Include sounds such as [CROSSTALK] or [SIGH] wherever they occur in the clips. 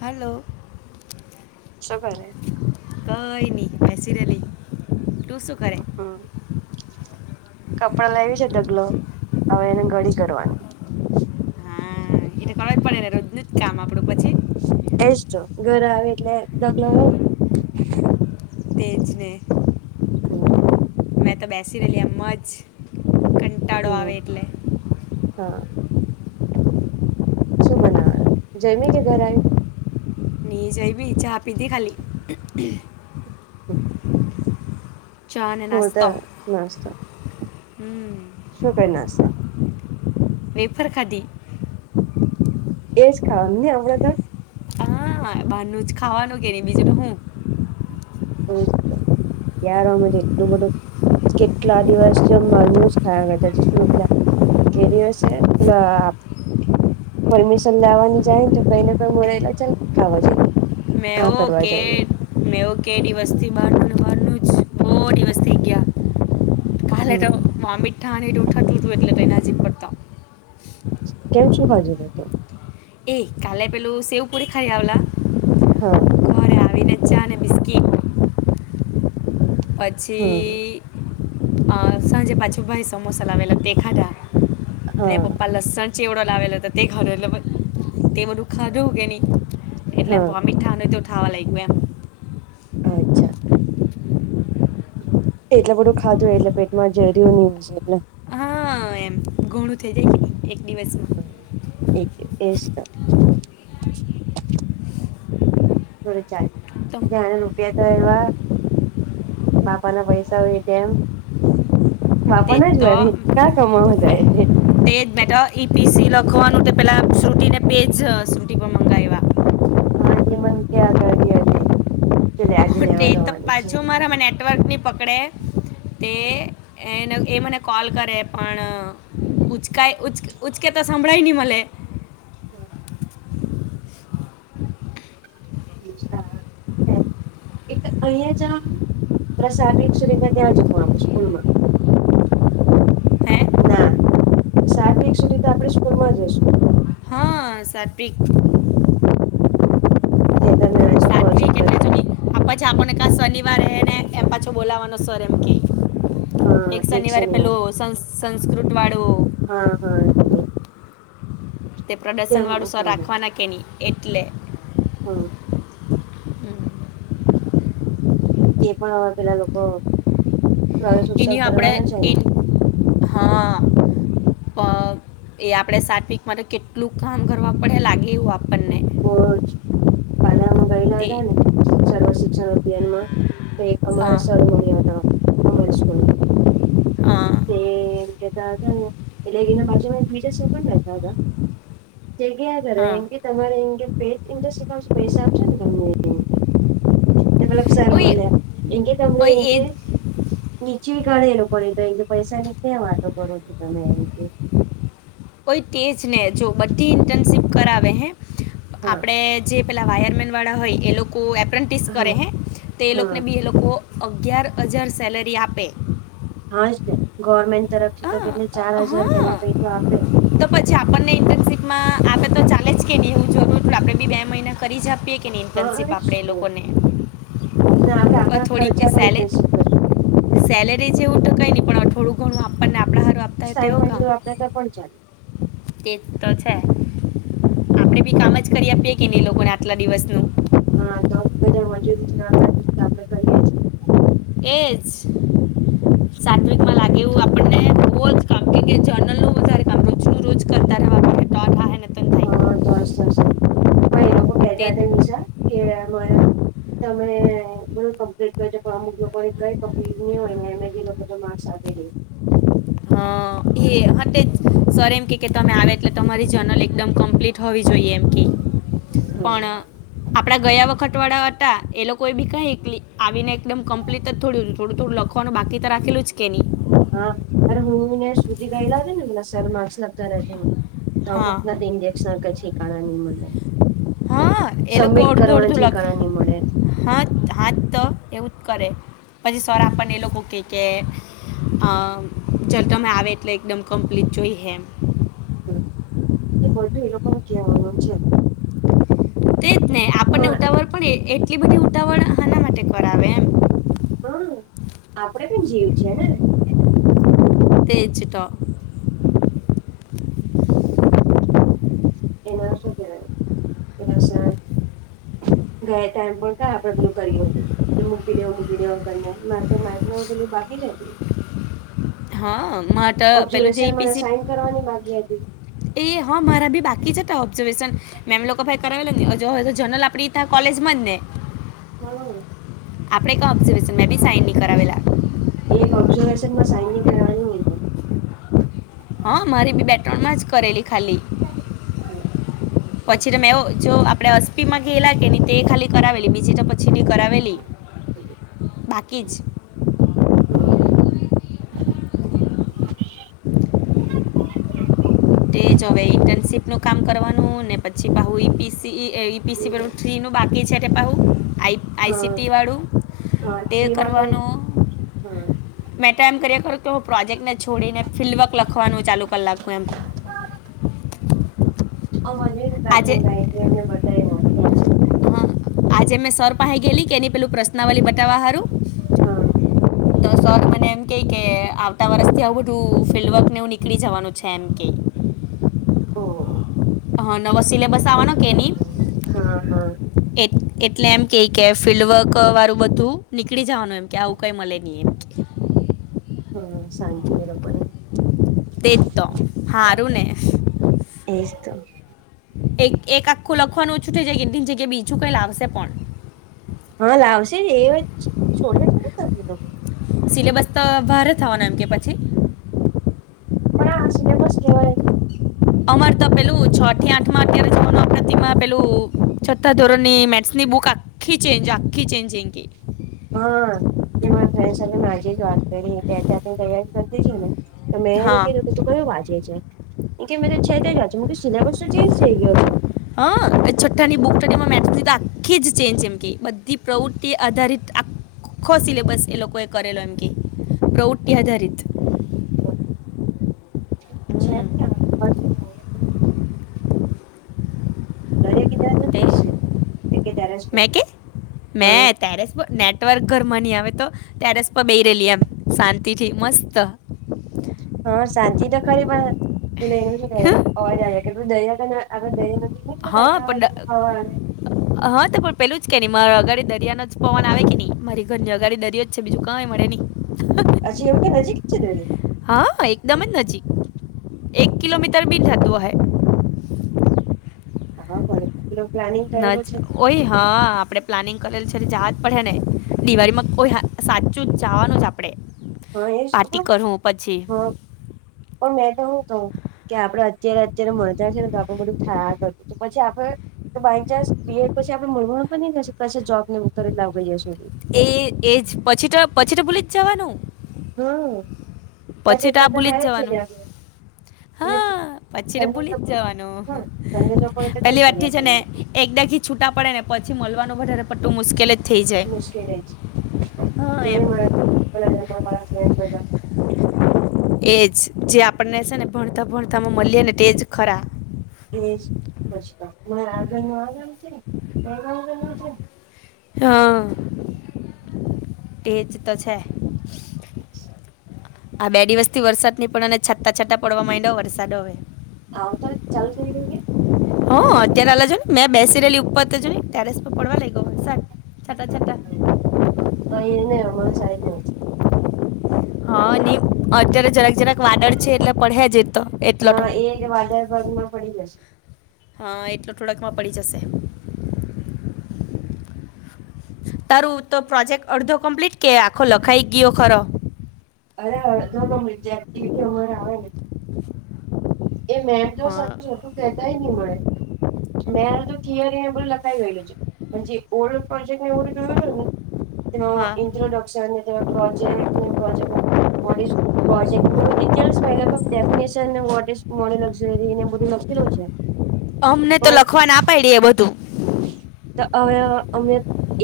હાલો. શું કરે? કઈ ની, બેસી રેલી, તું શું કરે? હમ, કપડાં લાયવી છે, ઢગલો આવે, એને ગડી કરવાની. હા એ ત કરવા જ પડે ને, રોજનું જ કામ આપડું પછી. એ જ તો, ઘરે આવે એટલે ઢગલો રે જ. તેજ ને. હ. મે તો બેસી રેલી, એમ જ કન હમ, હ. શું બનાવા? જયમી કે ઘરે આવીને. ની જયમી ચા પીધી ખાલી. હમ. ચા ને નાસ્તો, નાસ્તો હ‌. શું કરે? નાસા વેફર ખાધી. એ જ ખાવાનું ને, આપડે તો. હા, બારનું જ ખાવાનું કેની બીજું ત હું. યાર, અમે તો એટલું બધું કેટલા દિવસ જમવાનુ જ ખાયા કરતા, જશપલા. કેરી હશે, પેલા. પરમિશન લાવવાની જાય ને, તો કઈ ને કઈ મળે, ચાલ ખાવા જઈએ. આ મેવો કરવા કે જઈએ મેવો કેડી વસ્તી [UNINTELLIGIBLE] બહુ દિવસ થય ગયા, કાલે તો હમ વોમિટ. ઠ અને એ દોઠા દૂધુ એટલે ના જે પરતાો [UNINTELLIGIBLE] કેમ શું ખાધુ હતુ? એ કાલે પેલું સેવપુરી ખાઈ આવેલા. હા. ઘરે આવીને ચા અને બિસ્કીટ હમ પછી સાંજે પાછું, ભાઈ સમોસા લાવેલા તે ખાધા. અને હા પપ્પા લસણ ચેવડો લાવેલો હતો, તે ઘરે તે બધુ ખાધુ જવું કે નહી. એટલે એમ હા વોમિટ થવા ન તો થાવા લાગ્યું એમ. અચ્છા. એટલે બધું ખાધું હો, એટલે પેટમાં જેરયું નહિ હોય, એટલે હા એમ ઘણું થઈ જાય ને, એક દિવસમાં. હમ, એજ તો, થોડા ચાર તો જાણે રૂપિયા તો એવા, બાપા ના પૈસા હોય તેમ, તે બાપા ના જ તો વાપરે કા કમાવા મેં જાય તે, તે જ બેટા ઈપીસી લખવાનું તે પેલા શ્રુતિને પેજ શ્રુતિ પર મંગાવ્યા. હાજ મન ક આગતીજ [UNINTELLIGIBLE] તે તો પાછુ મારા મા નેટ, નેટવર્ક નહી પકડે તે એને એ મને કોલ કરે પણ, ઉંચકાય ઉંચ ઉંચકે તો સાંભળાય ની મળે. હમ, એક અહીંયા જા, પ્રસિક સુ રીતે ત્યાં જું આપે સ્કૂલ માં, [UNINTELLIGIBLE] હે ના સાત વીક સુધી તો આપણે સ્કૂલમાં જઈશું. હા સાત વિક, જે તમે આજે પ્રોજેક્ટ સાત્વિક બ એટલે જો નહીં આ પછી આપણને કા શનિવાર ને એમ પાછો બોલાવાનો સર એમ કે, એક શનિવારે પેલો સં, સંસ્કૃત વાળો, હા હા એટલે, તે પ્રદર્શનવાળું સર હા રાખવાના કે નહીં એટલે, હમ, હમ. તે પણ હવે પેલા લોકો, પ્રવેશ ઉત્સવ એની આપણે કરવાના છે ને, એન હા, પણ એ આપડે સાત વીક માટે કેટલું કામ કરવા પડે લાગે એવું આ બહુ જ કાલે અમે ગયેલા તે હતા ને સર્વ શિક્ષણ અભિયાન માં, તો એક હા અમારા સર મળ્યા હતા અમારી સ્કૂલ ના, હા, તે એમ કહેતા હતા ને એટલે એના બાજુમાં બીજા સર પણ બેઠા હતા. જગ્યા ઘરે હા એ કે તમારે એ પેટઇન્ટસ્ટઉ પૈસા આપશે ને તમને, એલા સાર ઓય મળલે એંગ તમને ઓય એંગ એ નીચવી કાઢે એ લોકો પણ એ, પૈસા ની ક્યાં વાતો કરો છો તમે એમ કે, કોઈ કેજ ને જો બધી ઇન્ટર્નશીપ કરાવે હે હા આપણે, જે પેલા વાયરમેન વાળા હોય એ લોકો એપ્રેન્ટિસ કરે હા હે એ હા લોકોને બી અગિયાર હજાર સેલરી આપે. હા જ ગવર્મેન્ટ તરફથી તો હા કેટ ચાર હજાર કે હા એવા કંઈક તો આપે, તો પછી આપણને ઇન્ટર્નશીપ માં આપે તો ચાલે જ કે નહી હું જો આપડે બી બે મહિના કરી જ આપીએ. કે હા ઇન્ટર્નશીપ જ આપળે એ તો. લોકોને ને આપડે આપણા થોડીક ખર્ચા પણ સેલેરી, ઇન્ટર્નશીપ કરીએ સેલેરી છે એવું કંઈ નહી પણ થોડું ઘણું આપણને આપડા હારુ આપે, સાહે પણ જે વાપરાતા પણ ચાલે, એ તો છે આપણેે બી કામ જ કરી આપીએ કેને એ લોકોને આટલા દિવસનું, હા તો બધા મજૂરી છે આપણે કરીએ છીએ. એજ સાતવીકમાં લાગે એવુ આપણને [UNINTELLIGIBLE] કે જર્નલ નું વધારે આમ રોજ ને રોજ કરતા, માટે તો થાય ને તો થાય હા તોસ થશે પણ એ લોકો તે કેતા જ વિજા કે અ તમે બી કમ્પ્લીટ કરો અમુક લોકો કંઈ કમ્પ્લીટ નહીં હોય ને એ એ જે લોકો તો માર્ક્સ આપી દે. હા એ એટલે જ, સર એમ કે કે તમે આવે એટલે તમારી જર્નલ એકદમ કમ્પ્લીટ હોવી જોઈએ એમ કે, પણ આપડા ગયા વખત વાળા હતા એ લોકો એ ભી કાઇ એકલી આવીને એકદમ કમ્પ્લીટ જ થોડું થોડું થોડું લખુ. પણ બાકીતો રાખેલું જ કે ની. હા અરે હું ને શ્રુતી ગયેલા ને સર માર્કસ લાગતા રહેમાં. તો હા અમુકના ઇન્જેક્શન કઈ ઠેકાણા નહી મલયા. હા એ લોકો અડધું અડધું ઘણા ની મળે લખે હા હાજ તો એવું કરે. પછી સર આપણને એ લોકો કે કે. અ જલ તમે આવે એટલે એકદમ કમ્પ્લીટ જોઈએ એમ હમ એ બધું એ લોકોને કહેવાનું છે. તેજ ને આપણને માં ઉતાવળ પણ એ એટલી બધી ઉતાવળ હાના માટે કરાવે એમ હમ આપડે પણ જીવ છે ને હેને. તેજ તો. એમાં શું કેવાય એલા સર. ગયા તા એમ પણ આપડે બધું કર્યું હતું. મૂકી દેવુ મૂકી દેવુ કરી નૈ મારે તો માઇક્રો પેલું બાકી જ હતું. હા મારે તો પેલું જે ઈપીસી. સાઈન કરવાની બાકી હતી એ હા મારા બી બાકી જ હતા ઓબ્ઝર્વેશન મેમ લોકો પાહે કરાવે જો હોય તો જનરલ આપડી તો કોલેજ માં જ ને હો. આપડે કા ઓબઝર્વેશન મે ભી સાઈન નહી કરાવેલા. એક ઓબ્ઝર્વેશન માં સાઈન નઈ કરાવાની હોય તો. હા મારી બી બે ત્રણ માં જ કરેલી ખાલી પછી તો મેં જો આપણે એસ્પીમાં ગયેલા કે હી તે ખાલી કરાવેલી બીજી તો પછી નય કરાવેલી હમ [INAUDIBLE] બાકી જ. હમ. તે હવે ઇન્ટનશીપ નું કામ કરવાનું ને પછી હુઈ પીસી થ્રી ઇ આઈ પિ સી નું થ થી નો બાકી છે તે પણ હું હા આઈસીટી વાળું હા તે થ્રીમાં તો કરવાનું હા મેં તો એમ કરી ખરી કે હું પ્રોજેક્ટને છોડીને ફિલ્ડવર્ક લખવાનું ચાલુ કરી નાખું એમ [UNINTELLIGIBLE] હ મજ આજે કાય એમને બતા [UNINTELLIGIBLE] હ આજે મેં સર પાહે ગેલી કેની પેલું પ્રશ્નાવલી બતાવા હારું. [UNINTELLIGIBLE] તો સર મને એમ કે કે આવતા વર્ષથી આવું બધું ફિલ્ડવર્કને એવું નીકળી જવાનું છે એમ કે [UNINTELLIGIBLE] ઓ. હા નવો સીલેબસ આવાનો કે ની હા હા એ એટલે એમ કે કે ફિલ્ડવર્ક વાળું બધું નીકળી જવાનું એમ કે આવું કઈ મળે નહી એમ હમ શાંતિ એલો પણે. તે તો હારું ને. એજ તો એક એક આખું લખવાનું ઓછું થ જગ્યા જગ્યા બીજું કઈ લાવશે પણ હા લાવશે એ છોડે કેો ત એ લોકો સિલેબસ તો ભારે થવાના એમ કે પછી પણ આ સિલેબસ કેવા ને. અમાર તો પેલું છ થી આઠમાં અત્યાર [UNINTELLIGIBLE] છઠ્ઠા ધોરણની મેથ્સની બુક આ આખી ચેન્જ આખી ચેન્જિંગી હા તે મારા ફ્રેન્ડ સાથે મે આજે જ વાત કરી કે અત્યાર થી તૈયાર કર દેજો ને. તો મેં એને હા કીધું તું કયું વાંચે છે એમ કે મેં તો છે તે જ વાચુ છુ. મેં [UNINTELLIGIBLE] સિલેબસ તો ચેન્જ થઈ ગયો છે. હા છઠ્ઠાની બુક [UNINTELLIGIBLE] મેથ્સ ની આખી જ ચેન્જ છે એમ કે બધી પ્રવૃતિ આધારિત આ ખો સિલેબસ એ લોકો એ કરેલો એમ કે પ્રવૃત્તિ આધારિત. હમ, [INAUDIBLE] દરિયા કિનારે [UNINTELLIGIBLE] મે કે હા [UNINTELLIGIBLE] ટેરેસ પર નેટવર્ક ઘરમાં નહી આવે તો ટેરેસ પર બેહી રહેલી એમ શાંતિથી મસ્ત હા શાંતિ તો ખરી પણ [UNINTELLIGIBLE] એનું શુ કે અવાજ આવે કે તું દરિયા કને આગળ દરિયો નથી. હા પણ [UNINTELLIGIBLE] હા તો પણ પેલું જ કે ને મારા અગાડી દરિયાનો જ પવન આવે કે નહી મારી ઘરની અગાડી દરિયો જ છે બીજું કાંઈ મળે નહી. [UNINTELLIGIBLE] નજીક છે એને હા એકદમ જ નજીક એક કિલોમીટર બી થતું અહે. [UNINTELLIGIBLE] એનો પ્લાનિંગ ન જ કરેલું છે તે. ઓય હા આપડે પ્લાનિંગ કરેલ છે જહા જ પડહે ને, દીવાળીમાં કોઈ હા સાચું જાવાનું જ આપડે. હા એ જ પાર્ટી પણ કરહું પછી હા પણ મેં તો હું કહું? કે આપણેે અત્યારે અત્યારે મળતા છે ને તો આપડે બધું થયા કરતું છે, પછી આપણે તો બાય ચાન્સ બીએડ પછી આપણેે [UNINTELLIGIBLE] જોબ [UNINTELLIGIBLE] એ એ જ પછી તો એ, પછી તો ભૂલી જ જવાનું. હા પછી તો આ ભૂલી જ જવાનું. એટલે હા પછી તો તને ભૂલી જ લોકો જવાનું, હા તને લોકોને તો કેમ પેલી વાત થઈ ફરિયા છે ને કરી એક બે થી છૂટા પડે ને પછી મળવાનું વધારે પડતું મુશ્કેલ જ થઈ જાય મુશ્કેલ જ હા એમ [UNINTELLIGIBLE] એજ જે આપણને સે ને ભણતા ભણતામાં મલીએ ને તે જ ખરા. એ જ [UNINTELLIGIBLE] એનું આગળલું [UNINTELLIGIBLE] હા, તે જ તો છે. [INAUDIBLE] આ બે દિવસ થી વરસાદ નહી પણ અને છાંટા છાંટા પડવા માંડ્યા વરસાદ હવે આવફા વેંત ચાલુ [UNINTELLIGIBLE] થઈ ગઈ? હ અત્યારે અલા જો ની મેં બેસી રહેેલી ઉપર તો જો ની ટેરેસ પર પડવા લાઈગો વરસાદ. છાંટા છાંટા અહીં નહી અમારા સાઈડમાં જ હા ને અત્યારે જરાક જરાક વાદળ છે એટલે પડહે જ એ તો એટલો તો હા એ જ વાદળ ઘરમાં પડી જશે. હા એટલો થોડાકમાં પડી જશે. તારું તો પ્રોજેક્ટ અડધો કમ્પ્લીટ કે આખો લખાઈ ગયો ખરો? અરે હજુ તો [UNINTELLIGIBLE] એક્ટિવિટી અમારે આવે નહીં. એ મેમ તો હા સારું છુટું કહેતાય ની મળે મેં તો થિયરીને બધું લખાવી ગયેલું છે પણ જે ઓલ્ડ પ્રોજેક્ટ ને એવુ જોયુ હતું ને હા ઇટ્રોડકશન ને પ્રો [UNINTELLIGIBLE] મોડીલક્ઝરી ને બધું લખેલુ છે. અમને તો પણ લખવા ના પાયડી એ બધું ત હવે અમે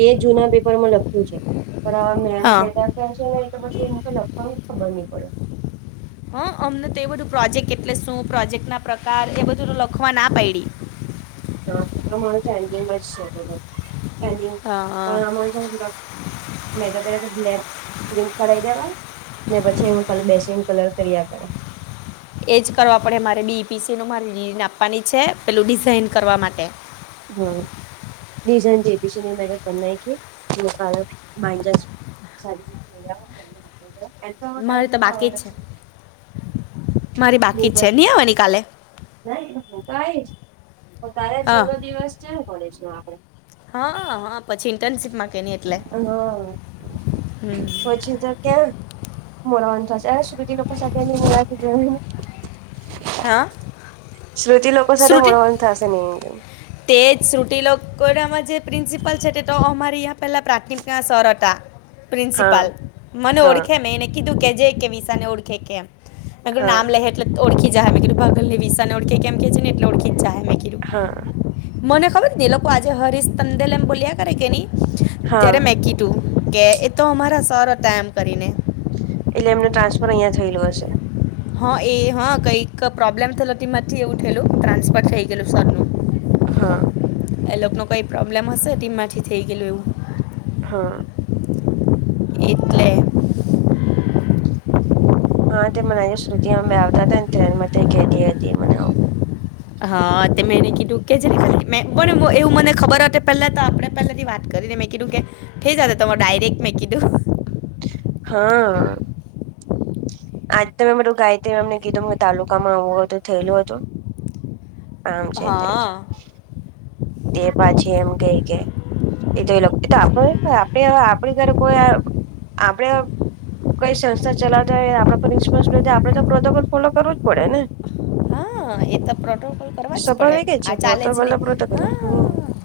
એ જુના પેપરમાં લખ્યું છે. પણ આવા મેમ હા કહેતા હતા છે ને એટલે પછી એમ લખવાની ખબર ની પડે હા અમને તે બધું પ્રોજેક્ટ એટલે શું? પ્રોજેક્ટ ના પ્રકાર એ બધું લખવાની ના પાયડી હા તો તમારો ચૅગિંગમા જ છે ચૅગિંગ હા પણ અમને સેને જરાક [UNINTELLIGIBLE] પ્રિન્ટ કઢાવી દેવાય ને પછી હું ખાલી બેસી ને કલર કરી કરું એજ કરવા પડે મારે બી પી સી નું મારે [UNINTELLIGIBLE] આપવાની છે પેલું ડિઝાઇન કરવા માટે હા ડિઝાઇન જે બી સી કરી નાઇખે [UNINTELLIGIBLE] [INAUDIBLE] મારે તો બાકી જ છે મારી બાકી જ છે બટ ની આવાની કાલે નહી હું તો આઈશ પણ કાલે હા છેલ્લો દિવસ છે ને કોલેજનો આપડે હા હા પછી ઇન્ટર્નશીપમાં કે ની એટલે હા હમ પછી તો ક્યાં મોરવાનું થશે સુધી લોકો સાથે જોને હા [UNINTELLIGIBLE] શ્રુતિ લોકો સાથે શ્રુતિ મળવાનું થાશે ની કેમ તે જ શ્રુતી લોકોનામા જે પ્રિન્સિપલ છે તે તો અમારે અહીંયા પેલા પ્રાથમિકના સર હતા હા પ્રિન્સિપાલ મને હા ઓળખે મે એને કીધું કે જે કે વિશા ને ઓળખે કે કેમ મરું હા નામ લેહે એટલે ઓળખી જાહે મે કીધું ભગલ ને વિસાને ઓળખે કેમ કે છે ને એટલે ઓળખી જાહે મેં કીધું હા મને ખબર ની એ લોકો આજે હરીશ તંદેલ એમ બોલ્યા કરે કે ની હા ત્યારે મે કી તું કે એ તો અમારા સર હતા એમ કરીને એટલે એમનુ ટ્રાન્સફર અહિંયા થયેલુ હશે. હા એ હા કઈક પ્રોબ્લેમ થયેલોમાંથી એવું થયેલું ટ્રાન્સફર થઈ ગયેલું સરનું હા એ લોકો ને કઈ પ્રોબ્લેમ હશે ટીમમાંથી થઇ ગયેલુ એવું હા એટલે હા તે મને આજે શ્રુતિ હાબે આવતા હતા ને તને મને કેતી હતી મને આવું હા તે મેં એને કીધું કે જેને ખાલી મે પણ એવું મને ખબર હતે પેલા તો આપડે પેલા થી વાત કરીને મે કીધું કે થઈ જાતે તમારે ડાયરેક્ટ મેં કીધું હા આજ તમે બધું ગાયત્રીમેમ ને કીધું તાલુકામાં આવું હતું થયેલું હતું આમ છે તેમ હા છે તે પાછી એમ કેઈ કે એ તો એ લોકો એ તો આપડે આપડે આપડી ઘરે કોઈ આપડે કઈ સંસ્થા ચલાવતા હોય આપડા પર વિશ્વાસ નથી આપડે તો પ્રોટોકોલ ફોલો કરવું જ પડે ને હા એ તો પ્રોટોકોલ કરવા જ પડે સ્વાભાવિક છે આ ચાલે જ નહીં [UNINTELLIGIBLE] હમ હા